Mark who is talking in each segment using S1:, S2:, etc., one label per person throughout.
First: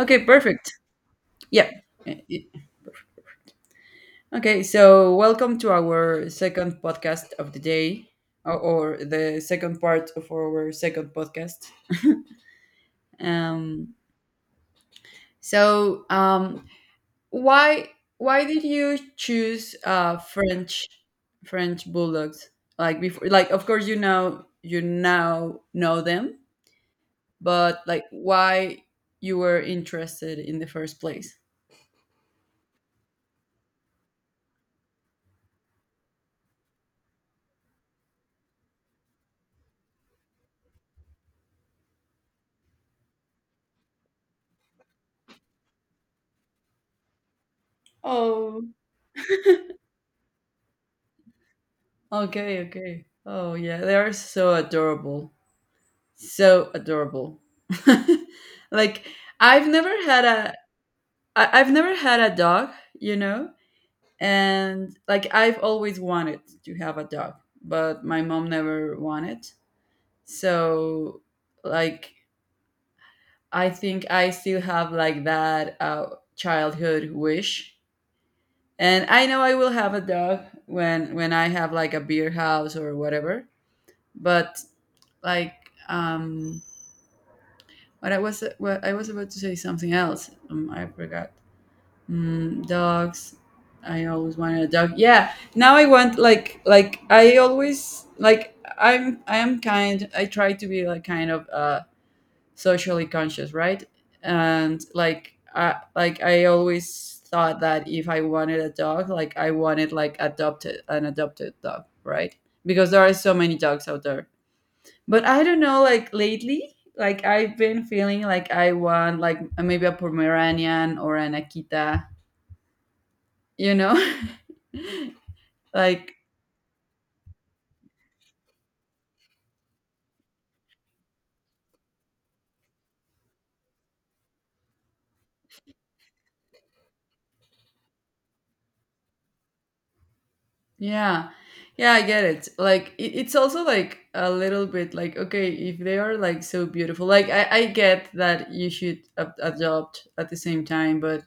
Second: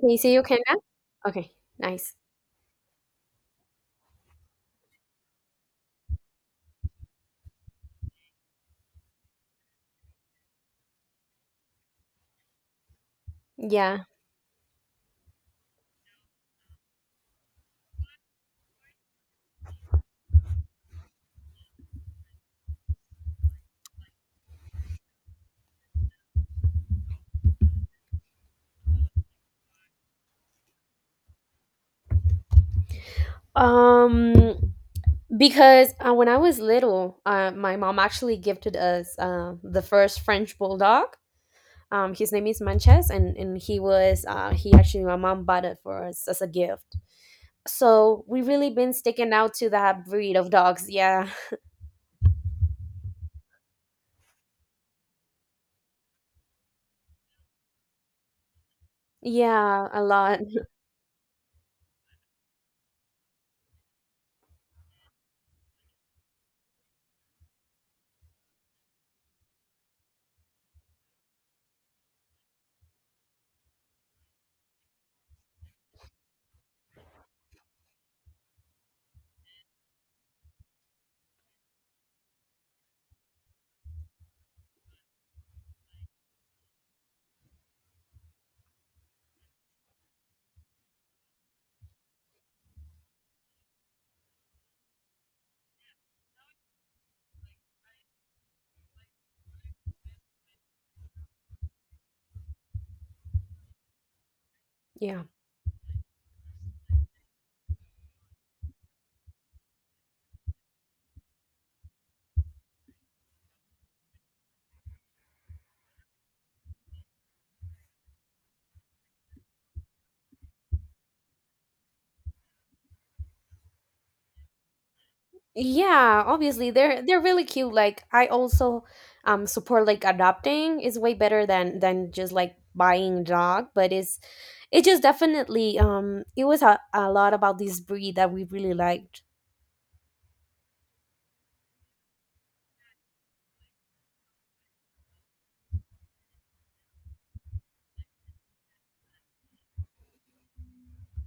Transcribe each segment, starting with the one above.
S1: Can you see okay
S2: perfect.
S1: now? Okay,
S2: Yeah.
S1: nice.
S2: Okay, so welcome to our second podcast of the day, or the second part of our second podcast. Um,
S1: Yeah.
S2: so, um, why why did you choose French French bulldogs? Like before, like of course you now know them, but like why you were interested in the first place?
S1: Um, because when I was little, my mom actually gifted us the first French bulldog. His name is Manches, and he was he actually my mom bought it for us as a gift. So we
S2: Oh.
S1: really been sticking out to that breed of dogs. Yeah,
S2: Okay, okay. Oh yeah, they are so adorable. So adorable. Like I've never
S1: yeah, a
S2: had
S1: lot.
S2: a I've never had a dog, you know? And like I've always wanted to have a dog, but my mom never wanted. So like I think I still have like that childhood wish. And I know I will have a dog when I have like a beer house or whatever. But like um what I was about to say something else I forgot. Mm, dogs, I always wanted a dog. Yeah, now I want like I always like I'm I am kind, I try to be like kind of socially conscious, right? And
S1: Yeah.
S2: like I always thought that if I wanted a dog like I wanted like adopted, an adopted dog, right? Because there are so many dogs out there, but I don't know, like lately, like I've been feeling like I want like maybe a Pomeranian or an Akita, you know? Like,
S1: Yeah, obviously they're really cute. Like I also support, like adopting is way better than just like buying dog, but it just definitely it was a lot about this breed that we really liked.
S2: yeah. Yeah, I get it. Like it, it's also like a little bit like okay, if they are like so beautiful, like I get that you should ab- adopt at the same time, but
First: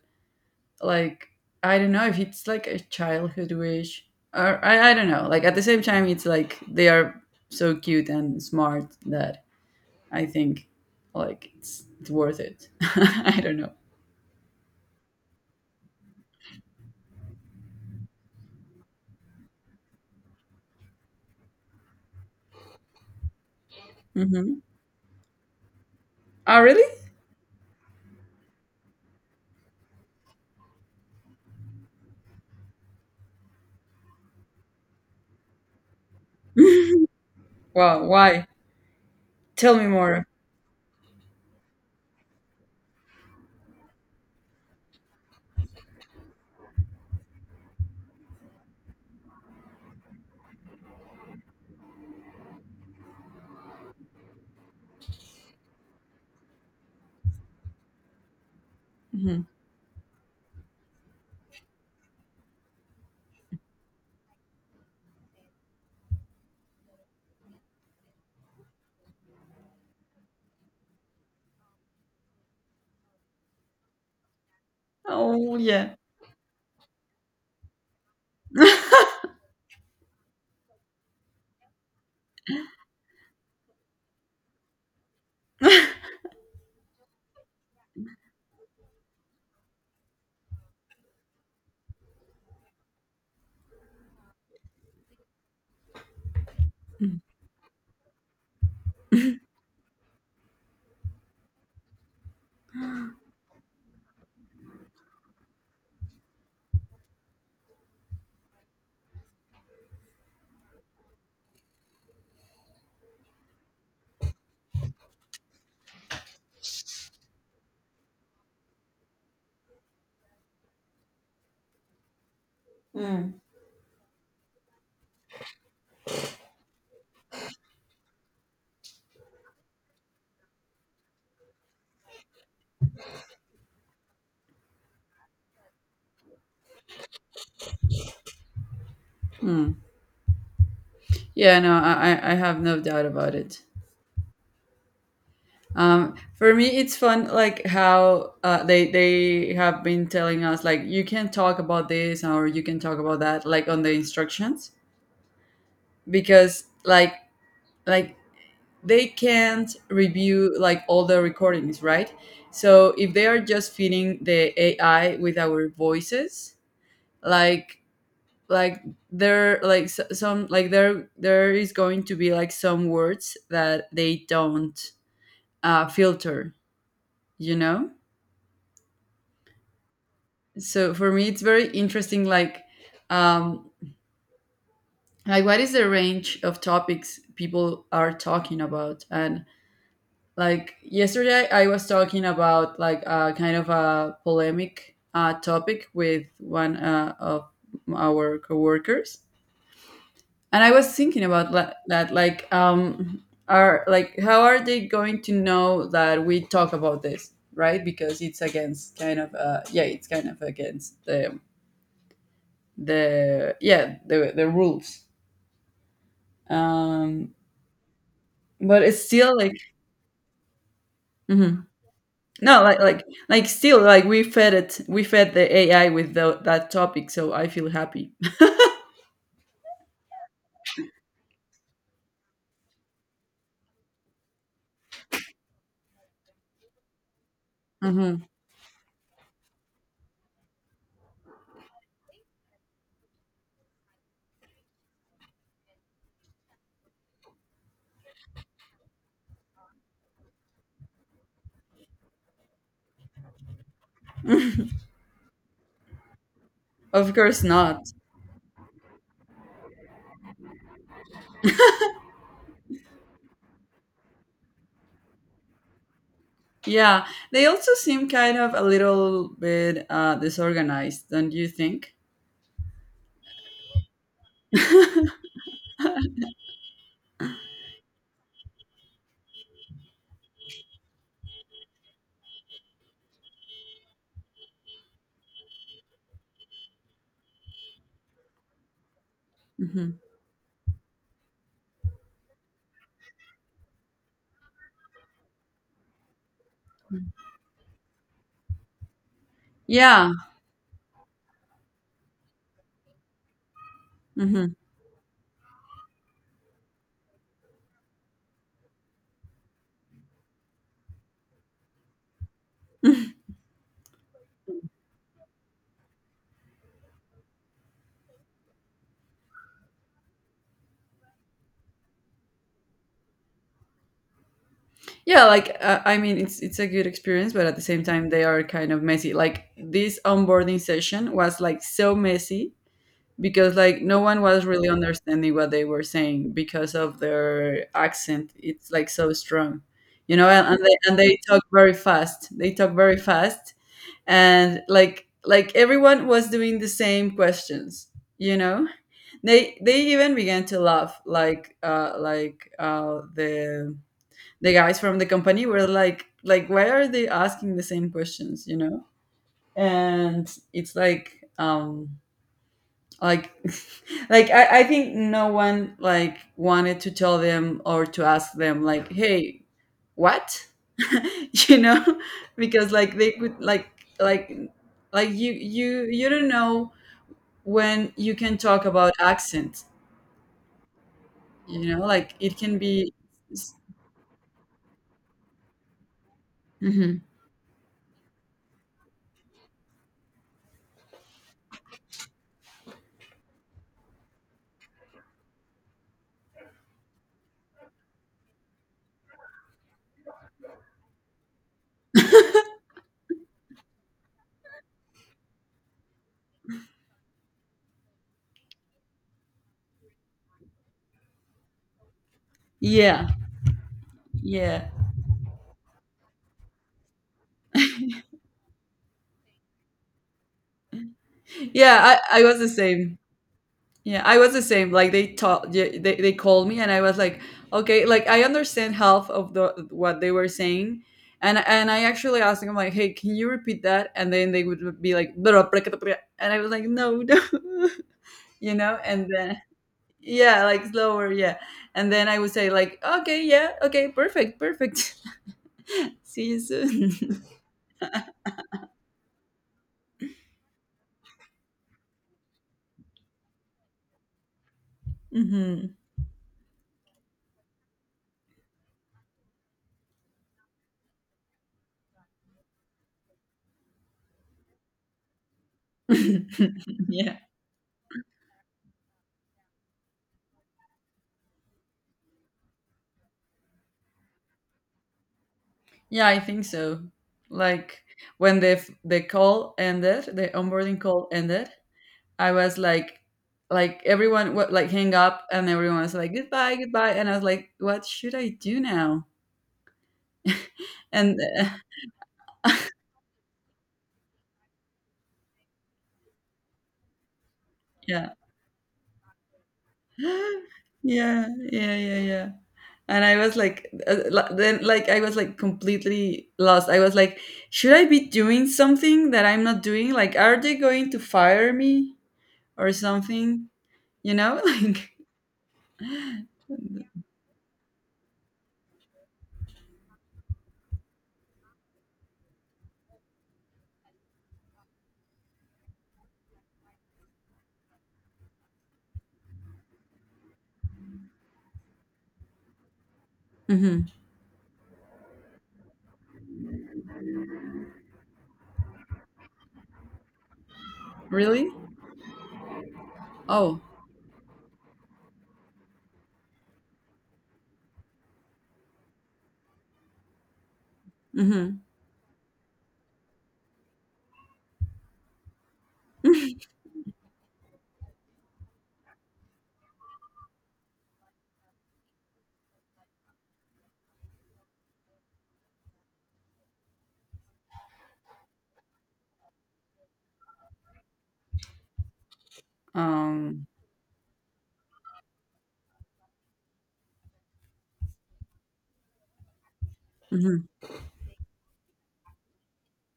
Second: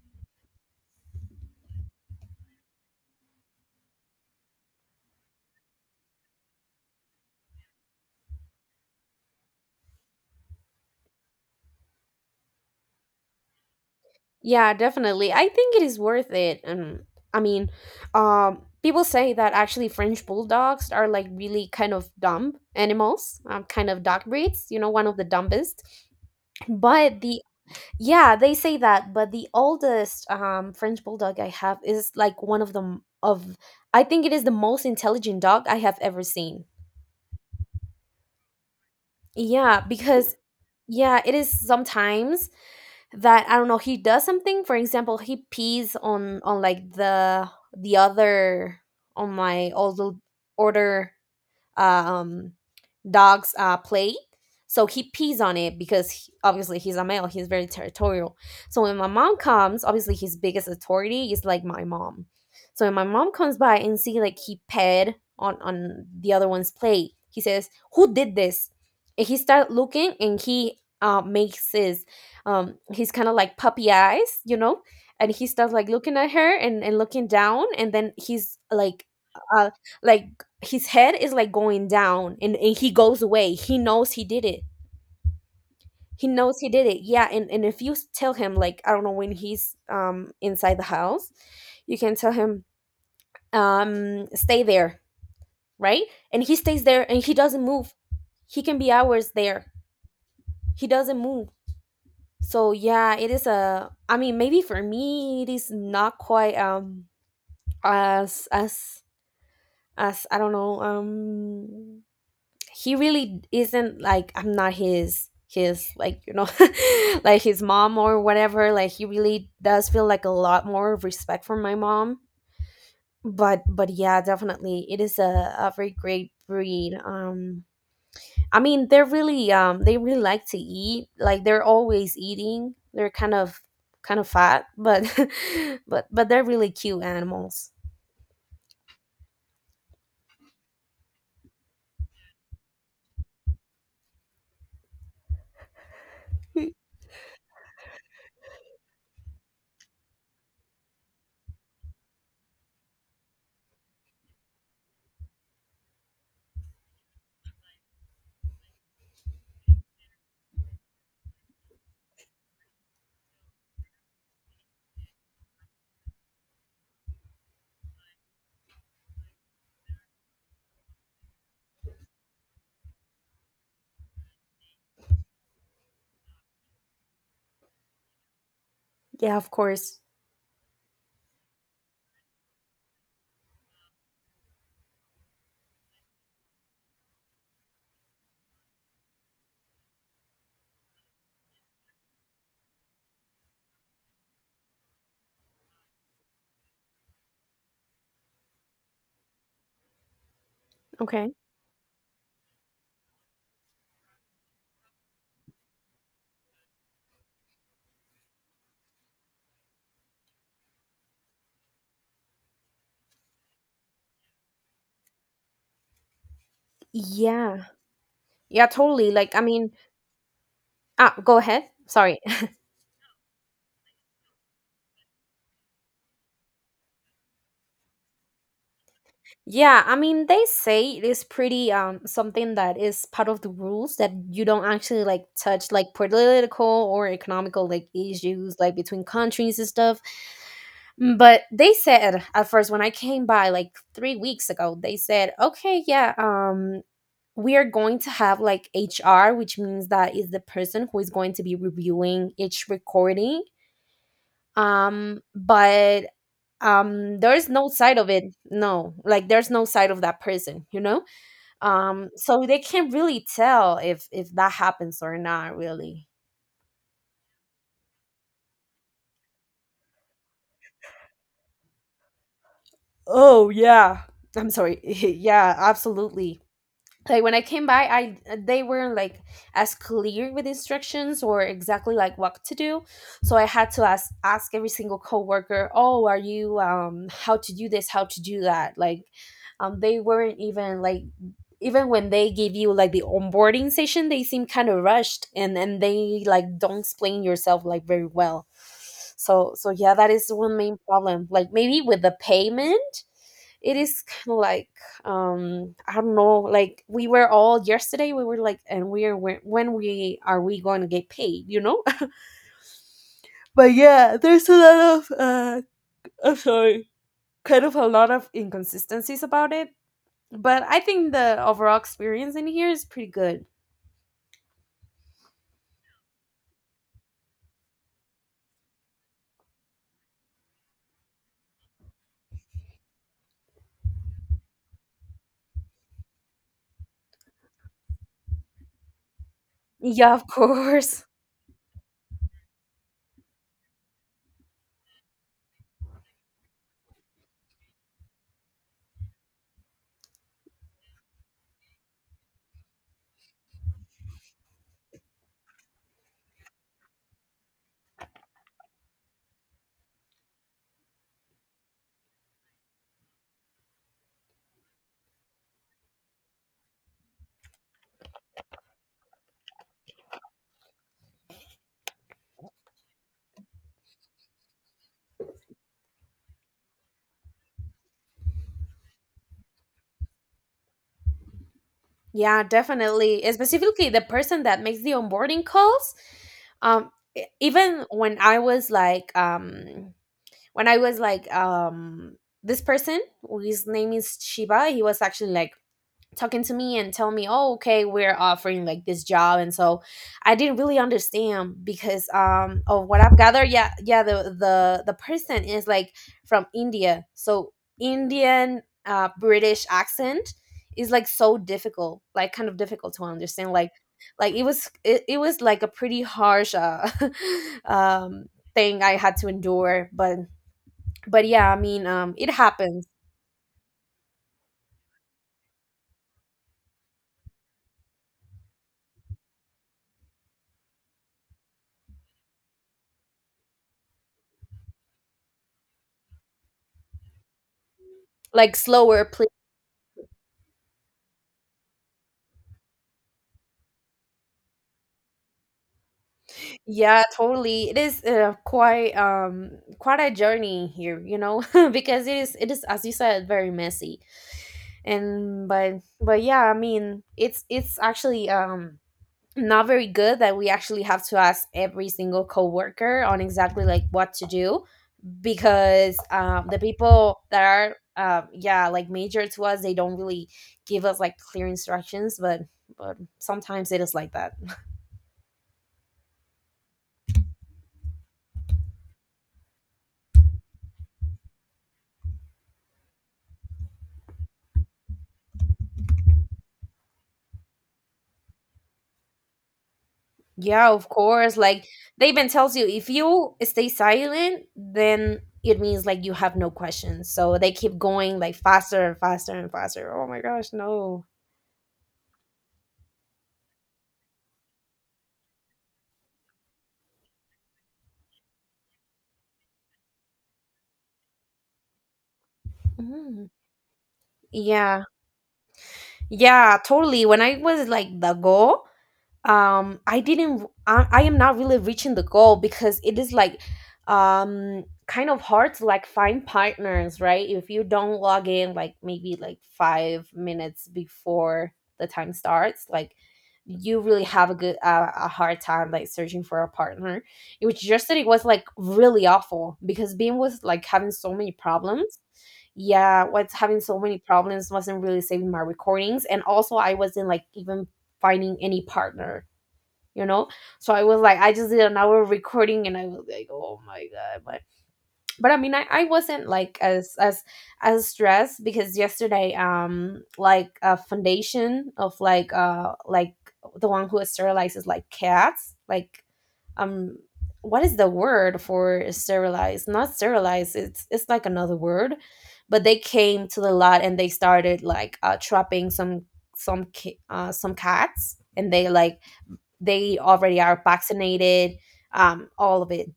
S2: like I don't know if it's like a childhood wish or I don't know. Like at the same time, it's like they are so cute and smart that I think like it's worth it. I don't know.
S1: Yeah, definitely. I think it is worth it. And I mean, people say that actually French bulldogs are like really kind of dumb animals, kind of dog
S2: Hmm.
S1: breeds, you know, one of the dumbest.
S2: Oh, really?
S1: But the Yeah, they say that, but the oldest French bulldog I have is like one of the of, I think it is the most intelligent dog I have ever seen.
S2: Wow. Why? Tell
S1: Yeah,
S2: me more.
S1: because yeah, it is sometimes that I don't know, he does something. For example, he pees on like the other on my old order um, dogs play. So he pees on it because obviously he's a male. He's very territorial. So when my mom
S2: Mhm.
S1: comes, obviously his biggest authority is like my mom. So when my mom comes by and see like he ped on the other one's plate, he says, "Who did this?" And he start looking and he makes his he's kind of like puppy eyes, you know, and he
S2: Oh,
S1: starts like
S2: yeah.
S1: looking at her and looking down, and then he's like uh like his head is like going down, and he goes away. He knows he did it he Knows he did it, yeah. And if you tell him, like I don't know, when he's inside the house, you can tell him, "Stay there," right? And he stays there and he doesn't move. He can be hours there, he doesn't move. So yeah, it is a, I mean, maybe for me it is not quite as as as, I don't know, he really isn't like, I'm not his like, you know, like his mom or whatever. Like he really does feel like a lot more respect for my mom,
S2: Mm.
S1: but yeah, definitely it is a very great breed, I mean they're really they really like to eat, like they're always eating. They're kind of fat, but but they're really cute animals.
S2: Mm. Yeah, no, I I have no doubt about it. For me, it's fun, like how they have been telling us, like you can talk about this or you can talk about that, like on the instructions, because like they can't review like all the recordings, right? So if they are just feeding the AI with our voices, like like there like s- some like there is going to be like some words that they don't filter, you know.
S1: Yeah, of course.
S2: So for me, it's very interesting. Um, like what is the range of topics people are talking about, and like yesterday I was talking about like a kind of a polemic topic with one of our coworkers, and I was thinking
S1: Okay.
S2: about la- that like um, are like how are they going to know that we talk about this, right? Because it's against kind of uh, yeah, it's kind of against the yeah the rules. um
S1: Yeah, yeah,
S2: but it's
S1: totally,
S2: still
S1: like I
S2: like,
S1: mean ah, go ahead,
S2: mhm.
S1: sorry.
S2: No, like still like we fed the AI with tho- that topic, so I feel happy.
S1: Yeah, I mean, they say it is pretty something that is part of the rules that you don't actually like touch like political or economical like
S2: Hmm.
S1: issues like between countries and stuff. Mm, but they said at first when I came by like 3 weeks ago, they said, "Okay, yeah, we are going to have like HR, which means that is the person who is going to be reviewing each recording. Um but
S2: Of
S1: um
S2: course
S1: there's no
S2: not.
S1: side of it." No. Like there's no side of that person, you know? So they can't really tell if that happens or not, really.
S2: Yeah, they also seem kind of a little bit disorganized, don't you think?
S1: Oh yeah, I'm sorry, yeah, absolutely. Like when I came by, I they weren't like as clear with instructions or exactly like what to do, so I had to ask every single coworker, "Oh, are you how to do this, how to do that," like
S2: Hmm.
S1: they weren't even like, even when they give you like the onboarding session, they seem kind of rushed and they like don't explain yourself like very well. So so yeah, that
S2: Yeah,
S1: is one main problem, like maybe with the payment. It is kind of
S2: hmm,
S1: like, I don't know, like we were all yesterday, we were like, "And we are when we are we going to get paid?" You know? But yeah, there's a lot of I'm sorry kind of a lot of inconsistencies about it, but I think the overall experience in here is pretty good.
S2: yeah. Like I mean, it's a good experience, but at the same time, they are kind of messy. Like this onboarding session was like so messy because like no one was really understanding what they were saying because of their accent, it's like so strong,
S1: Yeah,
S2: you
S1: of
S2: know. And they, and
S1: course.
S2: they talk very fast, they talk very fast. And like everyone was doing the same questions, you know. They even began to laugh like the guys from the company were like why are they asking the same questions, you know? And it's like um, like like I think no one like wanted to tell them or to ask them like, hey, what? You know. Because like they could like like you don't know when you can talk about accent, you know, like it
S1: Yeah,
S2: can be.
S1: definitely. Specifically the person that makes the onboarding calls. Um,
S2: Mhm.
S1: Even when I was like, when I was like, this person, whose name is Shiba, he was actually like talking to me and telling me, "Oh, okay, we're offering like this job," and so I didn't really understand because of what I've gathered. Yeah, yeah, the the person is like from India, so Indian British accent is like so difficult, like kind of difficult to
S2: Yeah,
S1: understand. Like,
S2: yeah.
S1: it was like a pretty harsh um thing I had to endure, but yeah, I mean,
S2: yeah I, I
S1: it
S2: was the
S1: happens.
S2: same. Yeah, I was the same. Like they taught, they called me, and I was like, okay, like I understand half of the what they were saying, and I actually asked them like, hey, can you repeat that? And then they would be like, and I was like, no, no, you
S1: Like
S2: know,
S1: slower.
S2: and then yeah, like slower, yeah, and then I would say like, okay, yeah, okay, perfect, perfect. See you soon.
S1: Yeah, totally. It is quite quite a journey here, you know, because it is, as you said, very messy. And
S2: Hmm.
S1: but yeah, I mean, it's actually not very good that we actually have to ask every single coworker on exactly like what to do, because the
S2: Yeah.
S1: people that are yeah, like major to us, they don't really give us like clear instructions, but sometimes it is like that.
S2: Yeah, I think so. Like when the f- the call ended, the onboarding call ended, I was like everyone wa- like hang up, and everyone was like goodbye, goodbye, and I was like, what should I do now?
S1: Yeah, of
S2: And
S1: course. Like they even tells you if you stay silent, then it means like you have no questions. So they keep
S2: yeah,
S1: going like faster and faster and faster. Oh my
S2: yeah,
S1: gosh, no.
S2: yeah, yeah, yeah. And I was like, li- then like I was like completely lost. I was like, should I be doing something that I'm not doing? Like, are they going to fire me or
S1: Mhm.
S2: something? You know,
S1: Yeah.
S2: like.
S1: Yeah, totally. When I was like the go, I didn't I am not really reaching the goal because it is like kind of hard to like find partners, right? If you don't log in like maybe like 5 minutes before the time starts, like you
S2: Mhm.
S1: really have a good a hard time like searching for a partner. It was just that it was like really awful because being was like having so many
S2: Really?
S1: problems, yeah. Was having
S2: Oh.
S1: so many problems, wasn't really saving my recordings, and also I wasn't like even finding any partner, you know? So I was like, I just
S2: Mm-hmm.
S1: did an hour of recording and I was like, "Oh my God, my" but I mean, I wasn't like as stressed, because yesterday like a foundation of like the one who sterilizes like cats, like um what is the word for sterilize, not sterilize, it's like another word, but they came to
S2: Um.
S1: the lot and they started like trapping some some cats, and they like they already
S2: Mhm.
S1: are vaccinated, all of it.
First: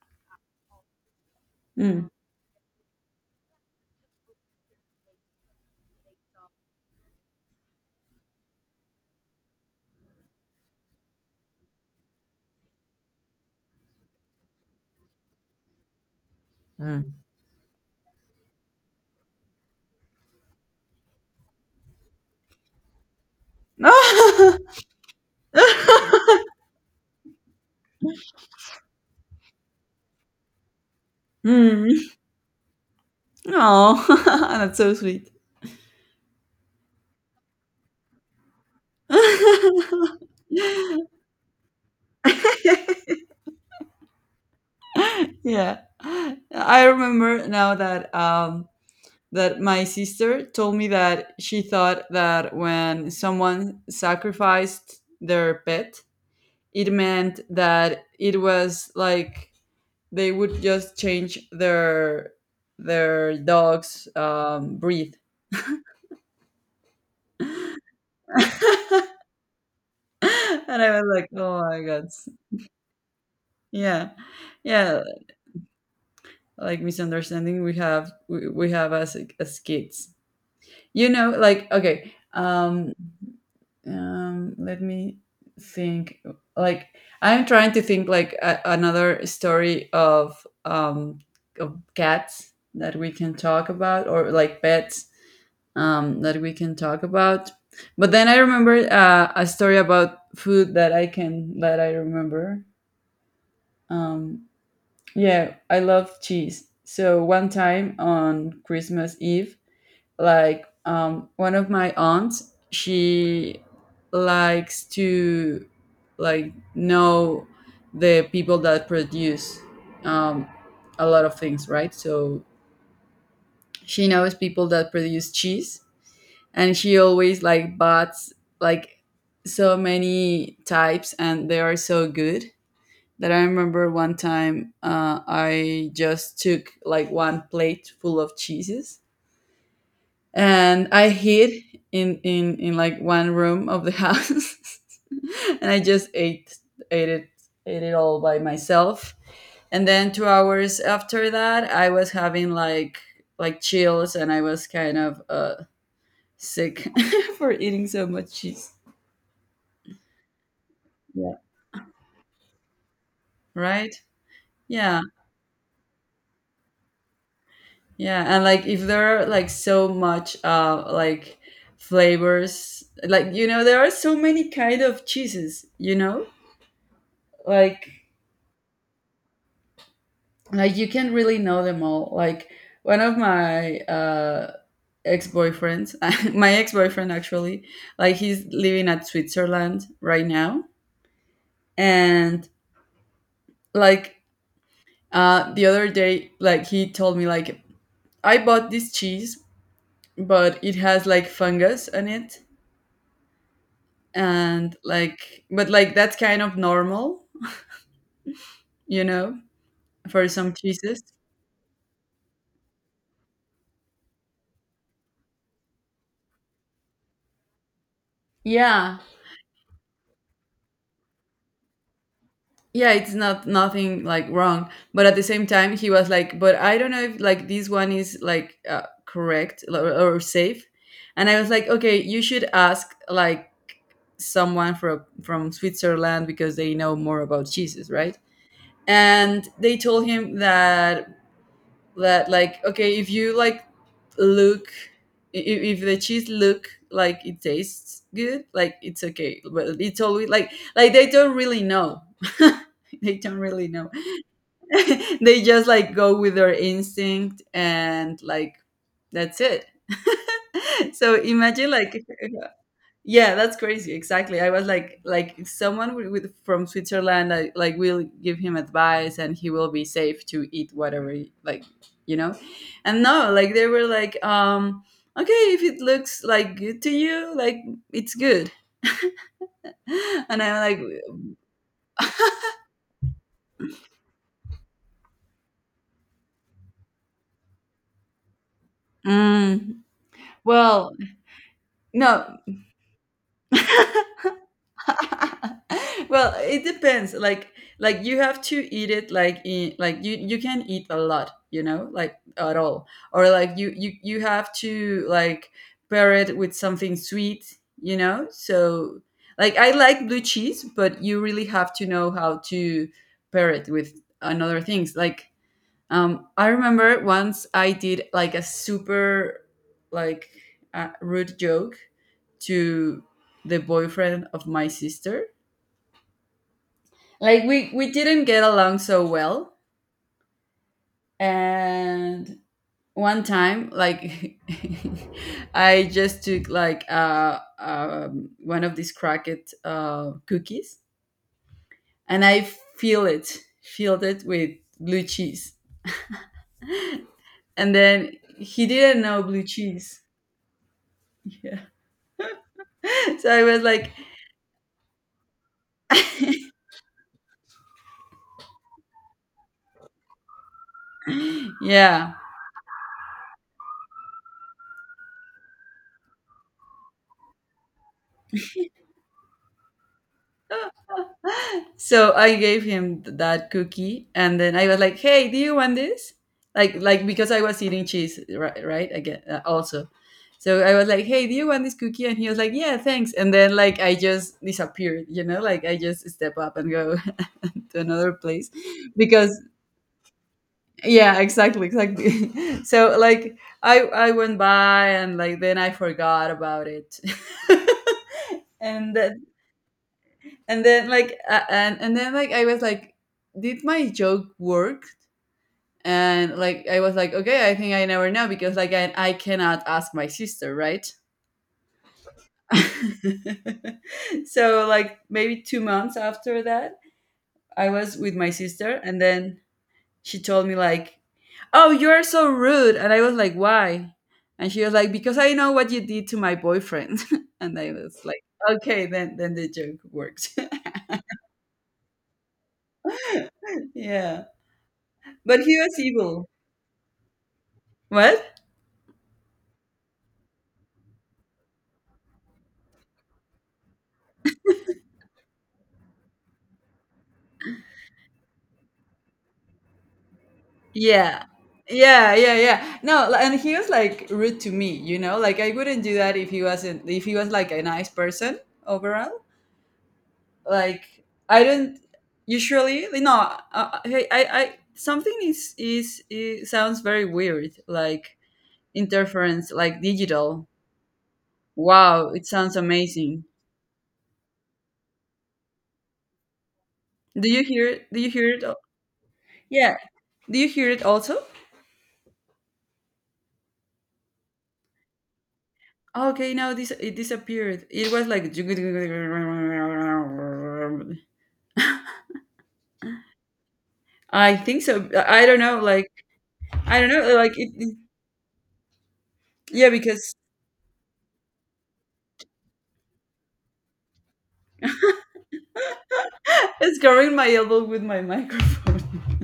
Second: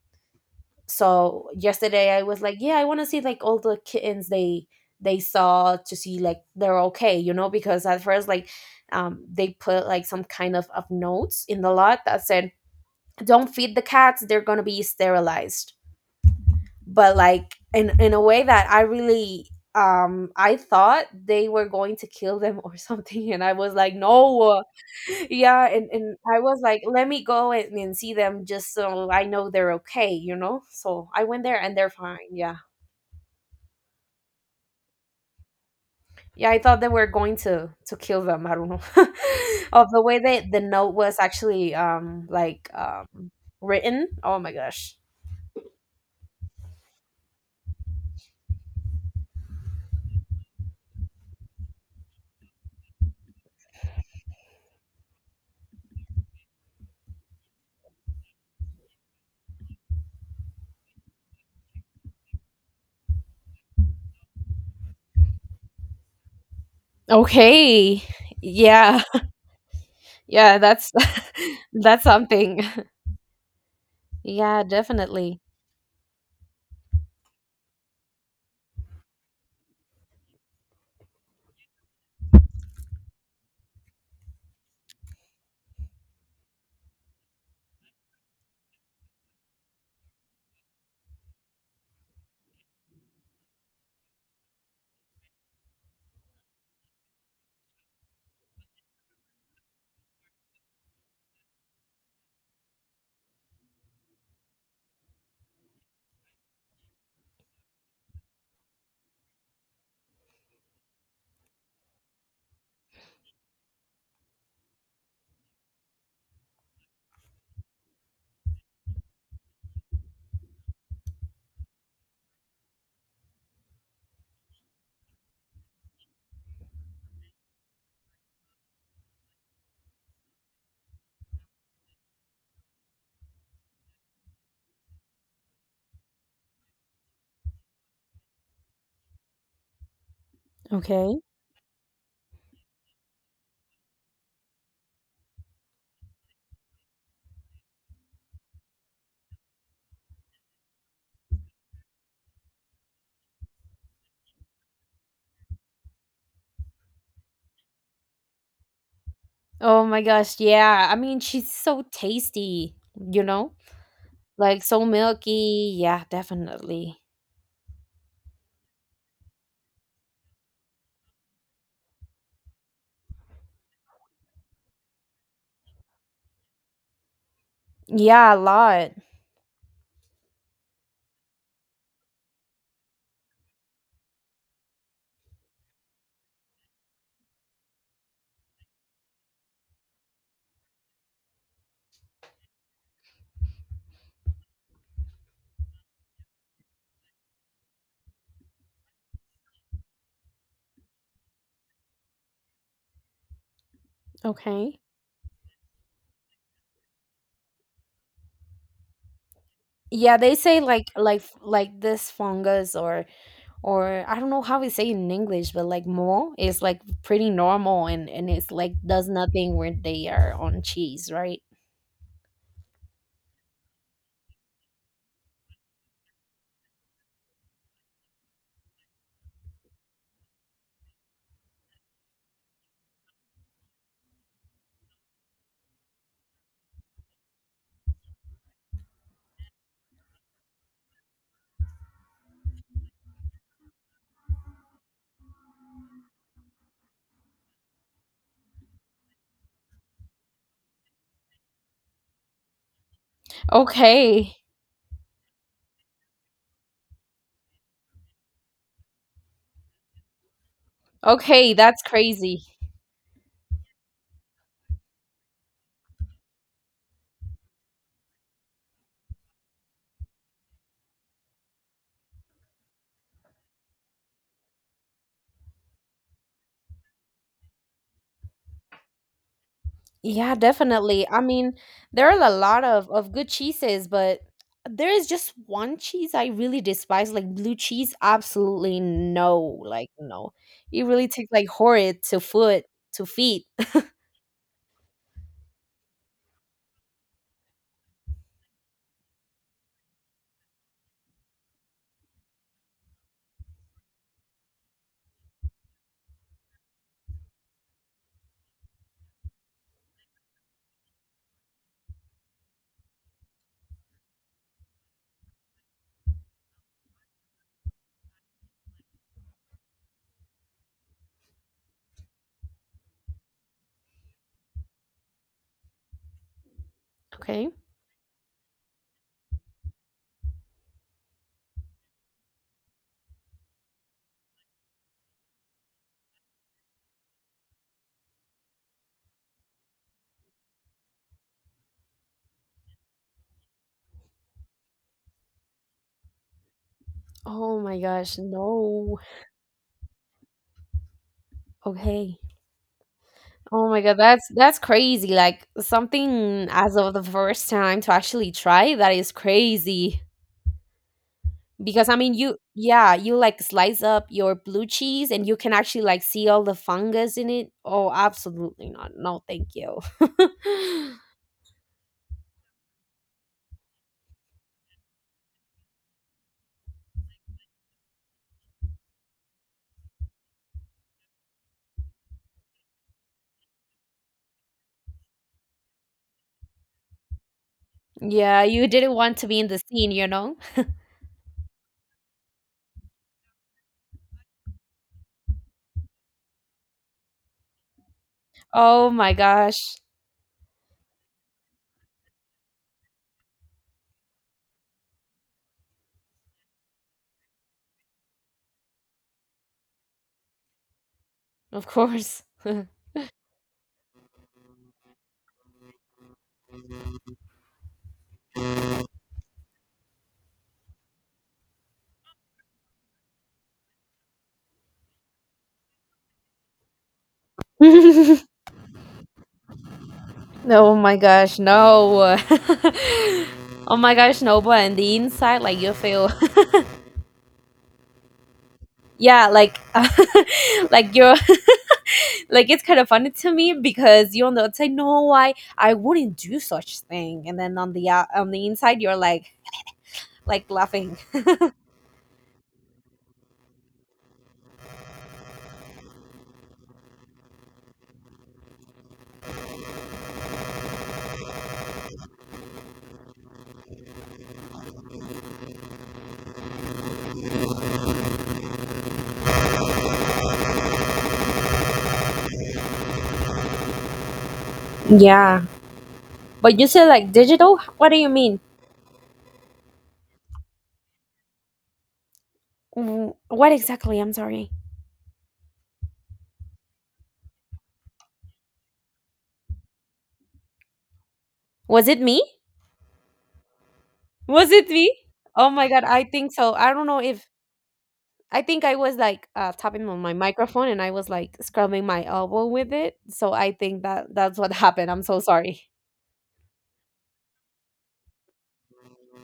S1: So
S2: Mm.
S1: yesterday I was like, "Yeah, I want to see like all the kittens they saw," to see like they're okay, you know, because at first like they put like some kind of notes in the lot that said, "Don't feed the cats, they're gonna be sterilized,"
S2: Mm.
S1: but like in a way that I really I thought they were going to kill them or something, and I was like, "No," yeah. And I was like, let me go and see them just so I know they're okay, you know. So I went there and they're
S2: Mm.
S1: fine, yeah.
S2: Oh, that's so sweet.
S1: Yeah, I thought they were going to kill them, I don't know of the way that the note was actually written, oh my gosh.
S2: Yeah, I remember now that that my sister told me that she thought that when someone sacrificed their pet, it meant that it was like they would just change their dog's breed.
S1: Okay.
S2: And
S1: Yeah. Yeah, that's
S2: I was like, oh my
S1: that's
S2: god,
S1: something.
S2: yeah,
S1: Yeah,
S2: yeah,
S1: definitely.
S2: like misunderstanding we have we have as kids. You know, like okay, let me think. Like I'm trying to think like a, another story of cats that we can talk about or like pets that we can talk about. But then I remember a story about food that I can, that I remember. Um, yeah, I love cheese. So one time on Christmas Eve, like one of my aunts, she likes to like know the people that produce um, a lot of things, right? So she knows people that produce cheese, and she always like bought like so many types, and they are so good that I remember one time I just took like one plate full of cheeses, and I
S1: Okay.
S2: hid in in like one room of the house, and I just ate it, ate it all by myself. And then 2 hours after that I was having like chills, and I was kind of sick for eating so much cheese.
S1: Oh my gosh, yeah. I mean,
S2: Yeah.
S1: she's so tasty, you know?
S2: Right?
S1: Like so
S2: Yeah.
S1: milky. Yeah, definitely.
S2: Yeah. And like if there are like so much uh, like flavors, like you know, there are so many kind of cheeses, you know? Like
S1: Yeah, a lot.
S2: like you can really know them all. Like one of my ex-boyfriends, my ex-boyfriend actually, like he's living at Switzerland right now. And like the other day like he told me like I bought this cheese, but it has like fungus on it. And
S1: Okay.
S2: like, but like that's kind of normal, you know,
S1: Yeah,
S2: for
S1: they
S2: some
S1: say like
S2: cheeses.
S1: this fungus or I don't know how we say it in English, but like mole is like pretty normal, and it's like
S2: Yeah,
S1: does nothing when they are on cheese, right?
S2: yeah, it's not nothing like wrong, but at the same time he was like, but I don't know if like this one is like correct or safe. And I was like okay, you should ask like someone from Switzerland because they know more about cheeses, right? And they told him that that like okay, if you like look, if the cheese look like it tastes good, like it's okay, but it's always like they don't really know they don't really know
S1: Okay.
S2: they just like go with their instinct, and like that's it. So
S1: Okay,
S2: imagine
S1: that's
S2: like
S1: crazy.
S2: yeah, that's crazy. Exactly. I was like if someone with- from Switzerland, I, like will give him advice, and he will be safe to eat whatever, he- like you know. And no, like they were like, okay, if it looks like good to you, like it's good.
S1: Yeah,
S2: And I'm like,
S1: definitely. I mean, there are a lot of good cheeses, but there is just one cheese I really despise, like blue cheese. Absolutely no,
S2: mm,
S1: like no. It
S2: well,
S1: really takes like horrid to
S2: no.
S1: foot to feet.
S2: Well, it depends, like you have to eat it like in like you can eat a lot, you know, like at all, or like you have to like pair it with something sweet, you know. So like I like blue cheese, but you really have to know how to pair it with another things. Like I remember once I did like a super like rude joke to the boyfriend of my sister. Like
S1: Okay.
S2: we didn't get along so well, and one time like I just took like one of these cracked uh, cookies, and I filled it with blue cheese,
S1: Oh
S2: and
S1: my
S2: then
S1: gosh,
S2: he
S1: no.
S2: didn't know blue cheese. Yeah.
S1: Okay.
S2: So I was
S1: Oh my
S2: like,
S1: god, that's crazy. Like something as of the first time to actually try that is crazy. Because I
S2: yeah.
S1: mean you, yeah, you like slice up your blue cheese and you can actually like see all the fungus in it. Oh, absolutely not. No, thank you.
S2: So I gave him th- that cookie, and then I was like, "Hey, do you want this?" Like because I was eating cheese, right? Right again, also. So I was like, "Hey, do you want this cookie?" And he was like, "Yeah, thanks." And then like I just disappeared, you know, like I just step up and go to another
S1: Yeah,
S2: place
S1: you didn't want to
S2: because
S1: be in the scene, you know?
S2: yeah, exactly, exactly. So like I went by and like then I forgot about it.
S1: Oh
S2: And that,
S1: my gosh.
S2: and then like and and then like I was like, did my joke work? And like I was like, okay, I think I never know because like I cannot ask my sister, right?
S1: Of course.
S2: So like maybe 2 months after that, I was with my sister, and then she told me like, "Oh, you're so rude," and I was like, "Why?" And she was like, "Because I know what you did to my boyfriend," and I was like,
S1: Oh
S2: "Okay, then the joke worked."
S1: my gosh, no. Oh my gosh,
S2: Yeah,
S1: no, but on the
S2: but
S1: inside
S2: he
S1: like you
S2: was
S1: feel
S2: evil. What?
S1: yeah, like like you're like it's kind of funny to me, because you on the outside, no, I wouldn't do such thing, and then on the inside you're like laughing.
S2: Yeah. Yeah, yeah, yeah. No, li- and he was like rude to me, you know? Like I wouldn't do that if he wasn't, if he was like a nice person overall. Like I don't usually, no, hey, I something is it sounds very weird, like interference, like digital. Wow, it sounds amazing.
S1: Yeah. But you said like
S2: Do you
S1: digital,
S2: hear it?
S1: what do
S2: Do you
S1: you
S2: hear
S1: mean?
S2: it? Al- yeah. Do you hear it also?
S1: What exactly, I'm sorry?
S2: Okay, now this it disappeared. It was like
S1: Was it me?
S2: I
S1: Was
S2: think
S1: it me?
S2: so. I don't
S1: Oh
S2: know,
S1: my god,
S2: like
S1: I think so. I
S2: I
S1: don't
S2: don't
S1: know
S2: know,
S1: if,
S2: like it
S1: I think I was like
S2: yeah,
S1: tapping on my
S2: because
S1: microphone and I was like scrubbing my elbow with it, so I think that that's what happened, I'm so sorry.
S2: it's covering my elbow with my microphone.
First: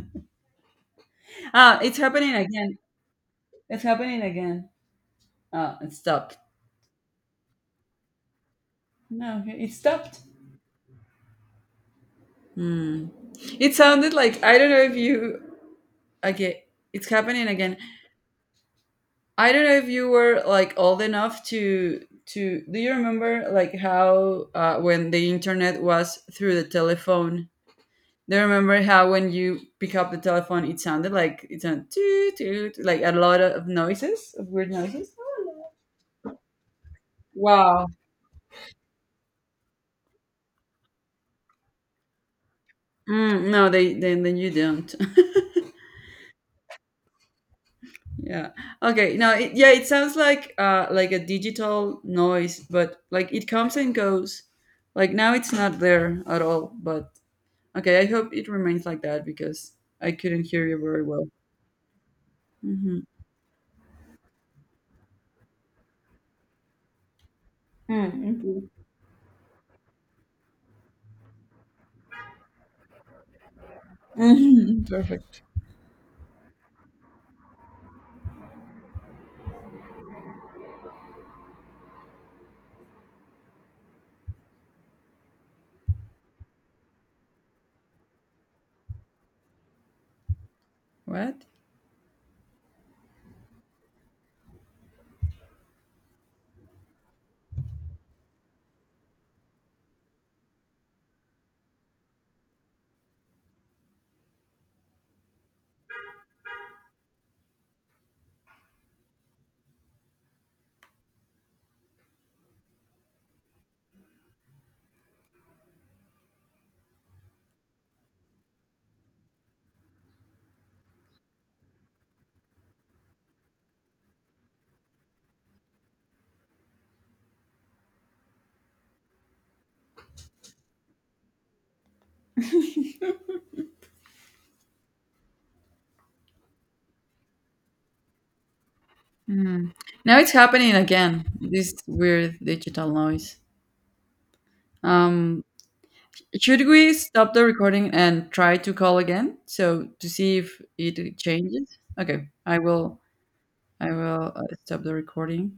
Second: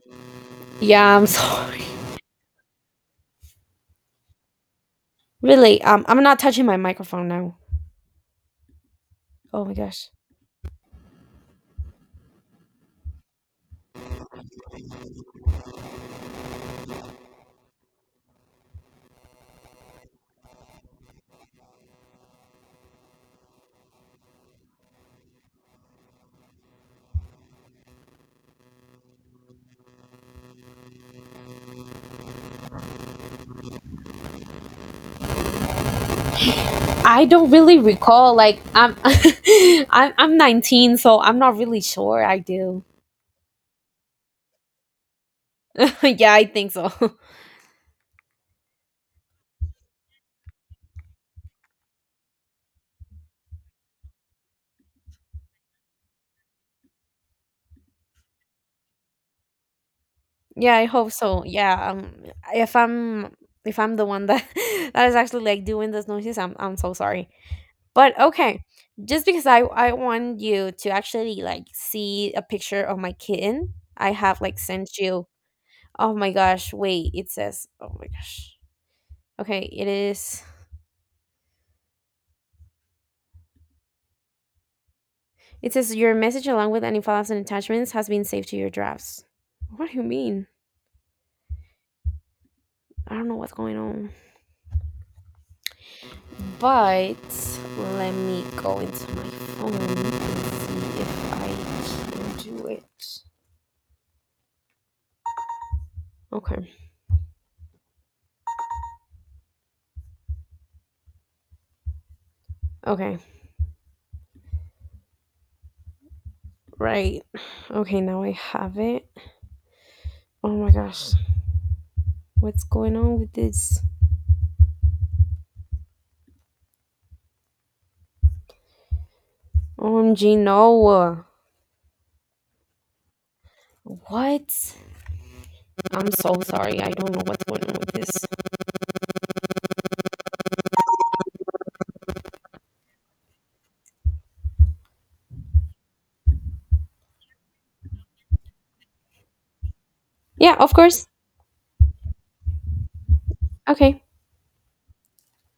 S1: Yeah, I'm
S2: Ah,
S1: sorry.
S2: it's happening again. It's happening again. Ah,
S1: Really,
S2: it
S1: I'm
S2: stopped.
S1: not touching my microphone now.
S2: No,
S1: Oh
S2: it
S1: my gosh.
S2: stopped. Hmm. It sounded like I don't know if you okay, it's happening again. I don't know if you were like old enough to do you remember like how when the internet was through the telephone. Do you remember how when you pick up the telephone, it sounded like it sounded toot, toot, like a lot of noises, of weird noises?
S1: I don't really
S2: Wow.
S1: recall. Like I'm, I'm 19, so I'm not really sure. I do.
S2: Mm, no, they then you don't.
S1: Yeah, I think so.
S2: Yeah. Okay. No. It, yeah. It sounds like uh, like a digital noise, but like it comes and goes. Like now it's not there at all. But okay. I hope it remains like that because I couldn't hear
S1: Yeah,
S2: you
S1: I
S2: very
S1: hope
S2: well.
S1: so. Yeah, if
S2: Mm-hmm.
S1: I'm, if I'm the one that that is actually like doing those noises, I'm so sorry. But okay, just because I want you to actually like see a picture of my kitten, I have like
S2: Mm-hmm.
S1: sent you.
S2: Perfect.
S1: Oh my gosh! Wait, it says. Oh my gosh. Okay, it is. It says your message along with any files and attachments has been saved to your drafts. What do you mean?
S2: What?
S1: I don't know what's going on. But let me go into my phone and see if I can do it. Okay. Okay. Right. Okay, now I have it. Oh my gosh. What's going on with this? OMG, no. What? I'm so sorry. I don't know what's going on with this.
S2: Now it's happening again, this weird digital noise. Um, should we stop the recording and try to call again? So to see
S1: Yeah,
S2: if
S1: of course.
S2: it changes? Okay, I
S1: Okay.
S2: will stop the recording.